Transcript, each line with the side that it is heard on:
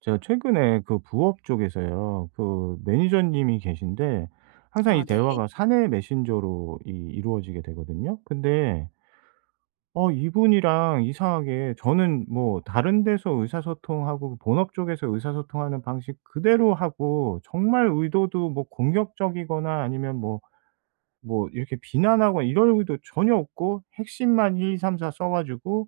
right: 제가 최근에 그 부업 쪽에서요. 그 매니저님이 계신데 항상
left: 아
right: 이
left: 네.
right: 대화가 사내 메신저로 이 이루어지게 되거든요. 근데 이분이랑 이상하게 저는 뭐 다른 데서 의사소통하고 본업 쪽에서 의사소통하는 방식 그대로 하고, 정말 의도도 뭐 공격적이거나 아니면 뭐 이렇게 비난하거나 이럴 의도 전혀 없고 핵심만 일 이, 삼, 사 써 가지고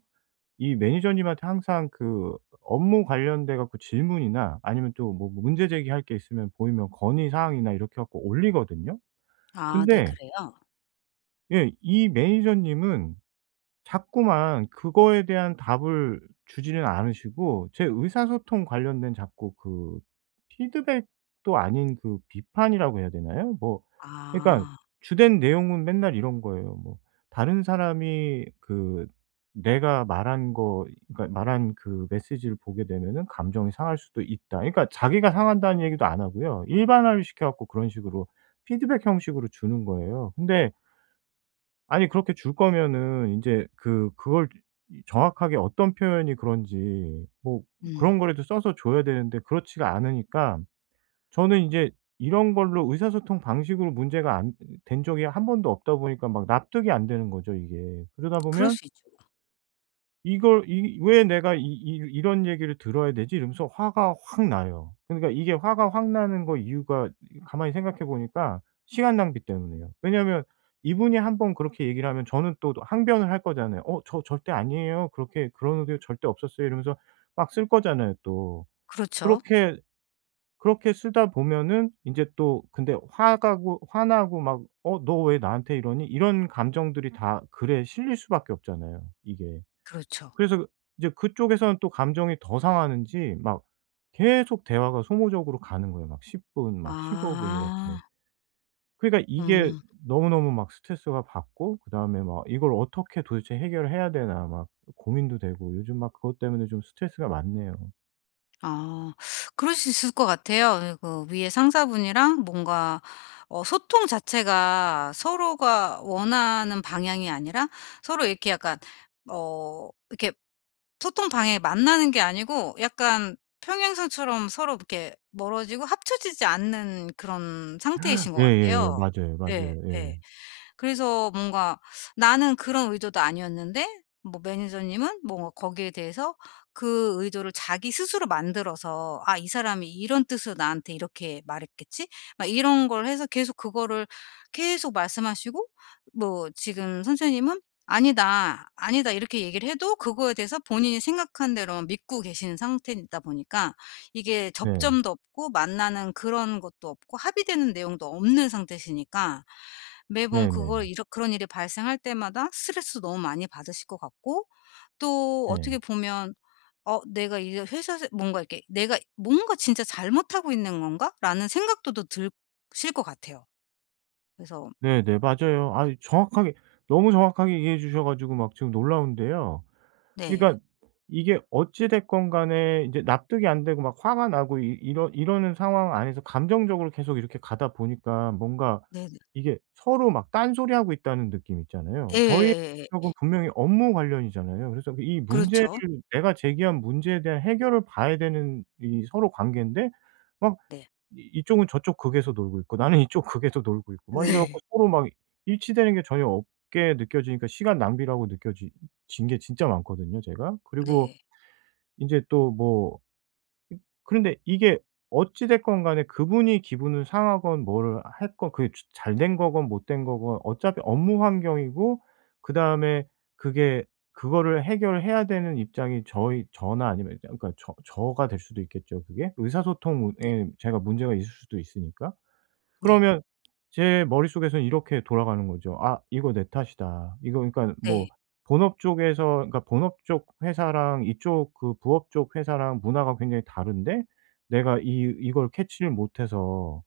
right: 이 매니저님한테 항상 그 업무 관련돼 갖고 질문이나 아니면 또 뭐 문제 제기할 게 있으면, 보이면 건의 사항이나 이렇게 갖고 올리거든요.
left: 아 네
right: 근데
left: 그래요?
right: 예, 이 매니저님은 자꾸만 그거에 대한 답을 주지는 않으시고 제 의사소통 관련된 자꾸 그 피드백도 아닌, 그 비판이라고 해야 되나요? 뭐 그러니까
left: 아.
right: 주된 내용은 맨날 이런 거예요. 뭐 다른 사람이 그 내가 말한 거, 그러니까 말한 그 메시지를 보게 되면은 감정이 상할 수도 있다. 그러니까 자기가 상한다는 얘기도 안 하고요. 일반화를 시켜 갖고 그런 식으로 피드백 형식으로 주는 거예요. 근데 아니, 그렇게 줄 거면은 인제 그걸 이 정확하게 어떤 표현이 그런지, 뭐
left: 음.
right: 그런 거라도 써서 줘야 되는데 그렇지가 않으니까, 저는 인제 이런 걸로 의사소통 방식으로 문제가 안 된 적이 한 번도 없다 보니까 막 납득이 안 되는 거죠 이게. 그러다
left: 그럴
right: 보면
left: 수 있죠.
right: 이걸, 이 '왜 내가 이 이 이런 얘기를 들어야 되지?' 이러면서 화가 확 나요. 그러니까 이게 화가 확 나는 거 이유가 가만히 생각해 보니까 시간 낭비 때문이에요. 왜냐하면 이분이 한번 그렇게 얘기를 하면 저는 또 항변을 할 거잖아요. "어 저 절대 아니에요. 그렇게 그런 의도 절대 없었어요." 이러면서 막 쓸 거잖아요, 또.
left: 그렇죠.
right: 그렇게 그렇게 쓰다 보면은 이제 또 근데 화가고 화나고 막 '어 너 왜 나한테 이러니?' 이런 감정들이 다 글에 실릴 수밖에 없잖아요 이게.
left: 그렇죠.
right: 그래서 그 이제 그쪽에서는 또 감정이 더 상하는지 막 계속 대화가 소모적으로 가는 거예요. 막 10분, 막 15분 이렇게.
left: 아.
right: 그러니까 이게
left: 음.
right: 너무너무 막 스트레스가 받고 그다음에 막 '이걸 어떻게 도대체 해결을 해야 되나.' 막 고민도 되고 요즘 막 그것 때문에 좀 스트레스가 많네요.
left: 아. 그럴 수 있을 것 같아요. 그 위에 상사분이랑 뭔가 소통 자체가 서로가 원하는 방향이 아니라 서로 이렇게 약간 이렇게 소통 방향이 만나는 게 아니고 약간 평행선처럼 서로 이렇게 멀어지고 합쳐지지 않는 그런 상태이신 것
right: 예예예.
left: 같아요.
right: 맞아요,
left: 예.
right: 맞아요. 예.
left: 예. 그래서 뭔가 나는 그런 의도도 아니었는데 뭐 매니저님은 뭔가 거기에 대해서 그 의도를 자기 스스로 만들어서 '아 이 사람이 이런 뜻으로 나한테 이렇게 말했겠지?' 막 이런 걸 해서 계속 그거를 계속 말씀하시고 뭐 지금 선생님은 "아니다, 아니다." 이렇게 얘기를 해도 그거에 대해서 본인이 생각한 대로만 믿고 계시는 상태이다 보니까 이게
right: 네.
left: 접점도 없고 만나는 그런 것도 없고 합의되는 내용도 없는 상태시니까 매번 그걸
right: 네네.
left: 이런 그런 일이 발생할 때마다 스트레스 너무 많이 받으실 것 같고 또
right: 네.
left: 어떻게 보면 '어 내가 이 회사에 뭔가 이렇게 내가 뭔가 진짜 잘못하고 있는 건가?'라는 생각도 더 드실 것 같아요. 그래서
right: 네네. 맞아요. 아 정확하게, 너무 정확하게 이해해 주셔 가지고 막 지금 놀라운데요.
left: 네.
right: 그러니까 이게 어찌 됐건 간에 이제 납득이 안 되고 막 화가 나고 이 이러 이러는 상황 안에서 감정적으로 계속 이렇게 가다 보니까, 뭔가
left: 네네.
right: 이게 서로 막 딴소리하고 있다는 느낌 있잖아요. 저희
left: 예예예.
right: 쪽은 분명히 업무 관련이잖아요. 그래서 그 이 문제를,
left: 그렇죠.
right: 내가 제기한 문제에 대한 해결을 봐야 되는 이 서로 관계인데 막
left: 네.
right: 이 이쪽은 저쪽 극에서 놀고 있고 나는 이쪽 극에서 놀고 있고, 막 이래 갖고 서로 막 일치되는 게 전혀 없게 느껴지니까 시간 낭비라고 느껴지 진 게 진짜 많거든요 제가.
left: 네.
right: 그리고
left: 네.
right: 인제 또뭐 이 그런데 이게 어찌 됐건 간에 그분이 기분을 상하건 뭐를 했건, 그게 주 잘된 거건 못된 거건 어차피 업무 환경이고, 그다음에 그게 그거를 해결해야 되는 입장이 저희 저나, 아니면 그러니까 저가 될 수도 있겠죠 그게. 의사소통에
left: 네.
right: 제가 문제가 있을 수도 있으니까.
left: 네.
right: 그러면 제 머릿속에서는 이렇게 돌아가는 거죠. '아 이거 내 탓이다.' 이거 그러니까
left: 네.
right: 뭐 본업 쪽에서, 그러니까 본업 쪽 회사랑 이쪽 그 부업 쪽 회사랑 문화가 굉장히 다른데 내가 이 이걸 캐치를 못해서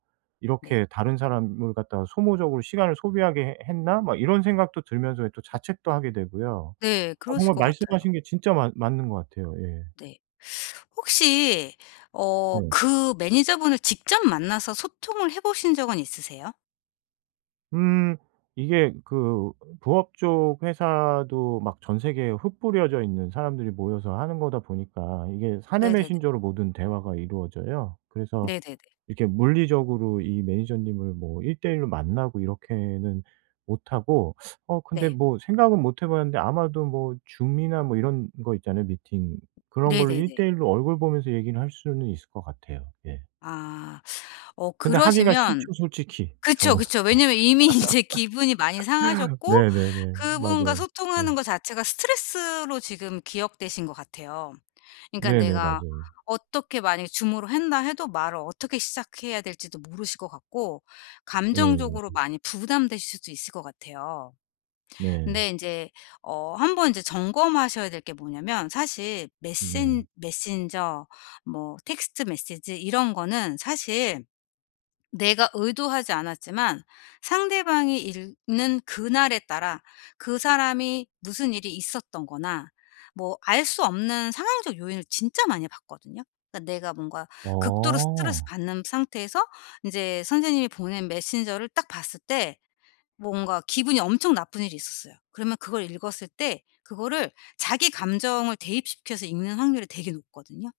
left: 네.
right: 이렇게 '다른 사람을 갖다가 소모적으로 시간을 소비하게 해 했나?' 막 이런 생각도 들면서 또 자책도 하게 되고요.
left: 네.
right: 아
left: 그러실
right: 정말
left: 것 같아요.
right: 말씀하신 게 진짜 맞 맞는 것 같아요. 예.
left: 네. 혹시
right: 네.
left: 그 매니저분을 직접 만나서 소통을 해 보신 적은 있으세요?
right: 음 이게 그 부업 쪽 회사도 막 전 세계에 흩뿌려져 있는 사람들이 모여서 하는 거다 보니까 이게 사내
left: 네네네.
right: 메신저로 모든 대화가 이루어져요. 그래서
left: 네네네.
right: 이렇게 물리적으로 이 매니저님을 뭐 1대1로 만나고 이렇게는 못하고, 근데
left: 네.
right: 뭐 생각은 못해 봤는데, 아마도 뭐 줌이나 뭐 이런 거 있잖아요, 미팅. 그런 걸로 1
left: 네네네.
right: 대1로 얼굴 보면서 얘기를 할 수는 있을 것 같아요. 예.
left: 아.
right: 근데 하기가
left: 그러시면
right: 싫죠, 솔직히
left: 그쵸,
right: 저는.
left: 그쵸. 왜냐면 이미 인제 기분이 많이 상하셨고
right: 네네네.
left: 그분과
right: 맞아요. 네.
left: 소통하는 거 자체가 스트레스로 지금 기억되신 것 같아요. 그러니까
right: 네네.
left: 내가
right: 맞아요.
left: 어떻게 만약에 줌으로 한다 해도 말을 어떻게 시작해야 될지도 모르실 것 같고 감정적으로
right: 예예.
left: 많이 부담되실 수도 있을 것 같아요.
right: 네.
left: 근데 이제 한번 이제 점검하셔야 될 게 뭐냐면 사실
right: 네.
left: 메신저 뭐 텍스트 메시지 이런 거는 사실 내가 의도하지 않았지만 상대방이 읽는 그날에 따라 그 사람이 무슨 일이 있었던 거나 뭐 알 수 없는 상황적 요인을 진짜 많이 봤거든요. 그러니까 내가 뭔가 극도로 스트레스
right: 어.
left: 받는 상태에서 이제 선생님이 보낸 메신저를 딱 봤을 때 뭔가 기분이 엄청 나쁜 일이 있었어요. 그러면 그걸 읽었을 때 그거를 자기 감정을 대입시켜서 읽는 확률이 되게 높거든요.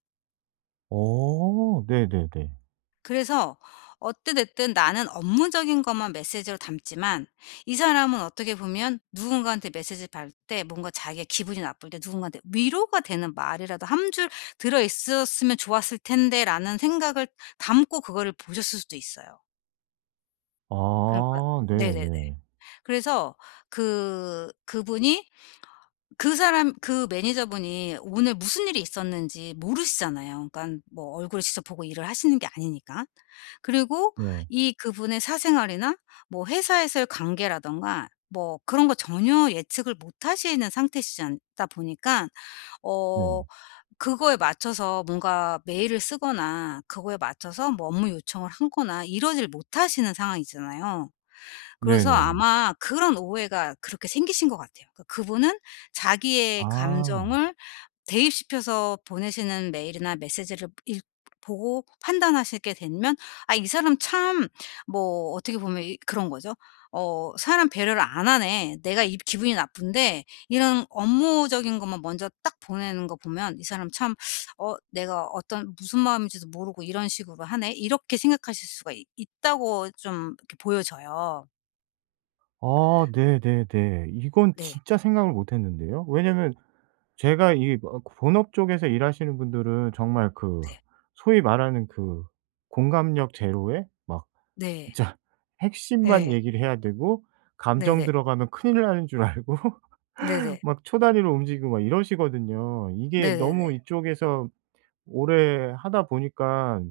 right: 어. 네네네.
left: 그래서 어찌 됐든 나는 업무적인 것만 메시지로 담지만 이 사람은 어떻게 보면 누군가한테 메시지를 받을 때 뭔가 자기가 기분이 나쁠 때 누군가한테 위로가 되는 말이라도 한 줄 들어 있었으면 좋았을 텐데라는 생각을 담고 그거를 보셨을 수도 있어요. 그러니까
right: 아
left: 네네네.
right: 네네.
left: 그래서 그분이 그 사람 그 매니저분이 오늘 무슨 일이 있었는지 모르시잖아요. 그러니까 뭐 얼굴을 직접 보고 일을 하시는 게 아니니까. 그리고
right: 네.
left: 이 그분의 사생활이나 뭐 회사에서의 관계라든가 뭐 그런 거 전혀 예측을 못 하시는 상태시지 않다 보니까
right: 네.
left: 어 그거에 맞춰서 뭔가 메일을 쓰거나 그거에 맞춰서 뭐 업무 요청을 하거나 이러질 못하시는 상황이잖아요. 그래서
right: 네네.
left: 아마 그런 오해가 그렇게 생기신 것 같아요. 그러니까 그분은 자기의
right: 아.
left: 감정을 대입시켜서 보내시는 메일이나 메시지를 읽 보고 판단하시게 되면 '아 이 사람 참' 뭐 어떻게 보면 이 그런 거죠. '어 사람 배려를 안 하네. 내가 이 기분이 나쁜데 이런 업무적인 것만 먼저 딱 보내는 거 보면 이 사람 참 어 내가 어떤 무슨 마음인지도 모르고 이런 식으로 하네.' 이렇게 생각하실 수가 있 있다고 좀 이렇게 보여져요.
right: 아 네네네. 이건
left: 네.
right: 진짜 생각을 못 했는데요. 왜냐면 제가 이 뭐 본업 쪽에서 일하시는 분들은 정말 그
left: 네.
right: 소위 말하는 그 공감력 제로에 막
left: 네.
right: 진짜 핵심만
left: 예.
right: 얘기를 해야 되고, 감정
left: 네네.
right: 들어가면 큰일 나는 줄 알고
left: 네네.
right: 막 초단위로 움직이고 막 이러시거든요. 이게
left: 네네 네. 네. 네 네, 네,
right: 너무 이쪽에서 오래 하다 보니까,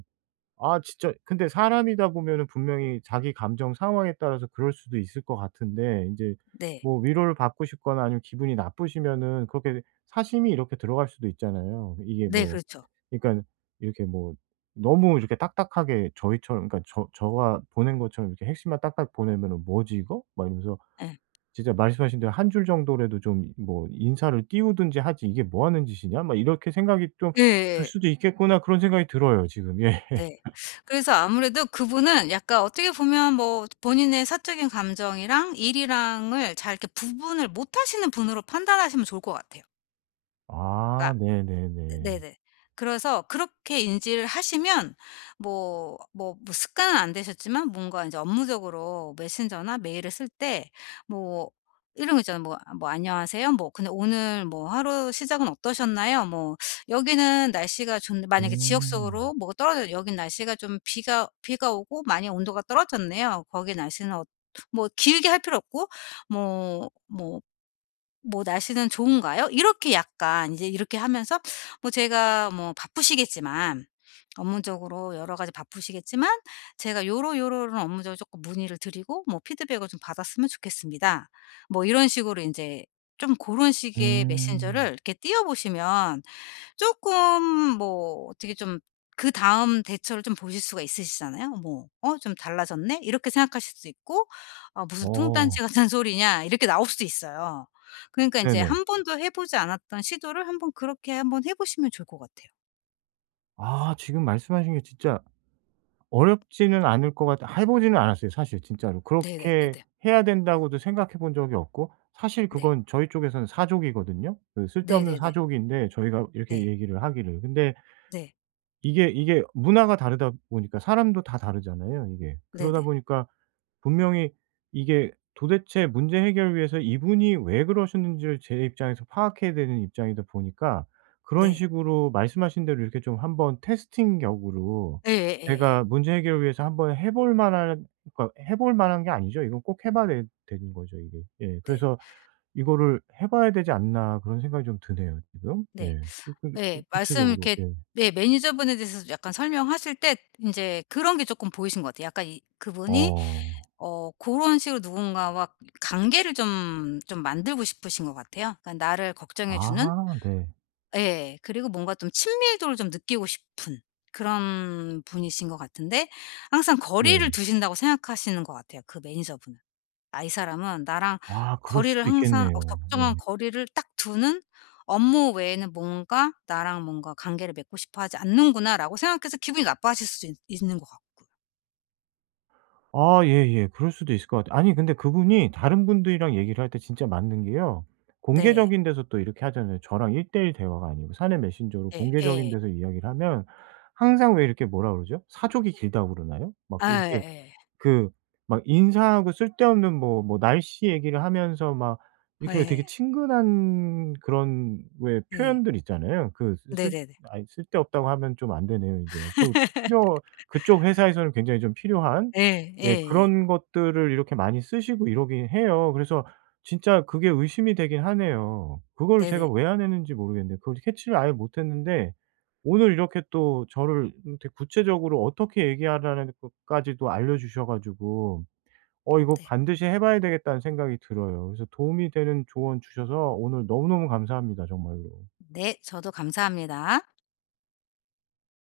right: 아 진짜 근데 사람이다 보면은 분명히 자기 감정 상황에 따라서 그럴 수도 있을 것 같은데 이제
left: 네,
right: 뭐 위로를 받고 싶거나 아니면 기분이 나쁘시면은 그렇게 사심이 이렇게 들어갈 수도 있잖아요. 이게
left: 네,
right: 뭐
left: 그렇죠.
right: 그러니까 이렇게 뭐 너무 이렇게 딱딱하게 저희처럼, 그러니까 저가 보낸 것처럼 이렇게 핵심만 딱딱 보내면은 "뭐지 이거?" 막 이러면서
left: 예.
right: 진짜 말씀하신 대로 한 줄 정도라도 좀 뭐 '인사를 띄우든지 하지, 이게 뭐 하는 짓이냐?' 막 이렇게 생각이 좀 들
left: 예예예.
right: 수도 있겠구나, 그런 생각이 들어요 지금. 예.
left: 네. 그래서 아무래도 그분은 약간 어떻게 보면 뭐 본인의 사적인 감정이랑 일이랑을 잘 이렇게 구분을 못하시는 분으로 판단하시면 좋을 것 같아요.
right: 아
left: 그러니까 네,
right: 네네네.
left: 네네. 그래서 그렇게 인지를 하시면 뭐 뭐 뭐 습관은 안 되셨지만 뭔가 이제 업무적으로 메신저나 메일을 쓸 때 뭐 이런 거 있잖아요. 뭐 아 뭐 "안녕하세요." 뭐 "근데 오늘 뭐 하루 시작은 어떠셨나요?" 뭐 "여기는 날씨가 좋네." 만약에 지역
right: 음.
left: 속으로 뭐가 떨어져 "여긴 날씨가 좀 비가 오고 많이 온도가 떨어졌네요. 거기 날씨는 어" 뭐 길게 할 필요 없고 뭐뭐 뭐 "날씨는 좋은가요?" 이렇게 약간 이제 이렇게 하면서 뭐 제가 뭐 바쁘시겠지만 업무적으로 여러 가지 바쁘시겠지만 제가 요러는 업무적으로 조금 문의를 드리고 뭐 피드백을 좀 받았으면 좋겠습니다." 뭐 이런 식으로 이제 좀 그런 식의 메신저를
right: 음.
left: 이렇게 띄워 보시면 쪼끔 뭐 어떻게 좀 그다음 대처를 좀 보실 수가 있으시잖아요. 뭐 '어 좀 달라졌네?' 이렇게 생각하실 수도 있고 '아 무슨 뚱딴지
right: 어.
left: 같은 소리냐?' 이렇게 나올 수도 있어요. 그러니까 인제
right: 네네.
left: 한 번도 해 보지 않았던 시도를 한번 그렇게 한번 해 보시면 좋을 것 같아요.
right: 아 지금 말씀하신 게 진짜 어렵지는 않을 것 같아, 해 보지는 않았어요 사실 진짜로. 그렇게
left: 네네네네.
right: 해야 된다고도 생각해 본 적이 없고, 사실
left: 네.
right: 그건 저희 쪽에서는 사족이거든요. 그 쓸데없는
left: 네네네.
right: 사족인데 저희가
left: 네.
right: 이렇게 얘기를 하기를. 근데
left: 네.
right: 이게 문화가 다르다 보니까 사람도 다 다르잖아요 이게. 그러다
left: 네네.
right: 보니까 분명히 이게, 도대체 문제 해결을 위해서 이분이 왜 그러셨는지를 제 입장에서 파악해야 되는 입장이다 보니까, 그런
left: 네.
right: 식으로 말씀하신 대로 이렇게 좀 한번 테스팅 격으로
left: 예예예예.
right: 제가 문제 해결을 위해서 한번 해볼 만한, 그러니까 해볼 만한 게 아니죠. 이건 꼭 해 봐야 되 되는 거죠 이게. 예.
left: 네.
right: 그래서 '이거를 해 봐야 되지 않나.' 그런 생각이 좀 드네요 지금.
left: 네.
right: 예. 그
left: 예. 말씀
right: 구체적으로
left: 이렇게
right: 예.
left: 예 매니저분에 대해서 약간 설명하실 때 인제 그런 게 쪼끔 보이신 것 같아요. 약간 이 그분이
right: 어.
left: 그런 식으로 누군가와 관계를 좀 만들고 싶으신 것 같아요. 그러니까 나를 걱정해 주는
right: 아 네.
left: 예. 그리고 뭔가 좀 친밀도를 좀 느끼고 싶은 그런 분이신 것 같은데 항상 거리를
right: 네.
left: 두신다고 생각하시는 것 같아요, 그 매니저분은. '아 이 사람은 나랑
right: 아 그럴
left: 거리를
right: 수도
left: 항상
right: 있겠네요.
left: 적정한
right: 예.
left: 거리를 딱 두는 업무 외에는 뭔가 나랑 뭔가 관계를 맺고 싶어 하지 않는구나.'라고 생각해서 기분이 나빠하실 수도 있 있는 것 같고.
right: 아 예예. 그럴 수도 있을 것 같아요. 아니 근데 그분이 다른 분들이랑 얘기를 할 때 진짜 맞는 게요.
left: 네.
right: 공개적인 데서 또 이렇게 하잖아요. 저랑 1대1 대화가 아니고 사내 메신저로
left: 예.
right: 공개적인
left: 예.
right: 데서 이야기를 하면 항상, 왜 이렇게 뭐라 그러죠? 사족이 길다고 그러나요? 막
left: 아
right: 이렇게
left: 예예.
right: 그 막 인사하고 쓸데없는 뭐 날씨 얘기를 하면서 막
left: 예.
right: 이렇게 왜 되게
left: 예.
right: 친근한 그런 왜
left: 네.
right: 표현들 있잖아요. 그 쓰 쓸
left: 네네네.
right: 아이 쓸데없다고 하면 좀 안 되네요 인제. 그 필요 그쪽 회사에서는 굉장히 좀 필요한,
left: 예.
right: 예
left: 예예.
right: 그런 것들을 이렇게 많이 쓰시고 이러긴 해요. 그래서 진짜 그게 의심이 되긴 하네요. 그걸 제가
left: 네네.
right: 왜 안 했는지 모르겠네요. 그걸 캐치를 아예 못 했는데 오늘 이렇게 또 저를 되게 구체적으로 어떻게 얘기하라는 것까지도 알려주셔 가지고 '어 이거
left: 네.
right: 반드시 해 봐야 되겠다.'는 생각이 들어요. 그래서 도움이 되는 조언 주셔서 오늘 너무너무 감사합니다 정말로.
left: 네. 저도 감사합니다.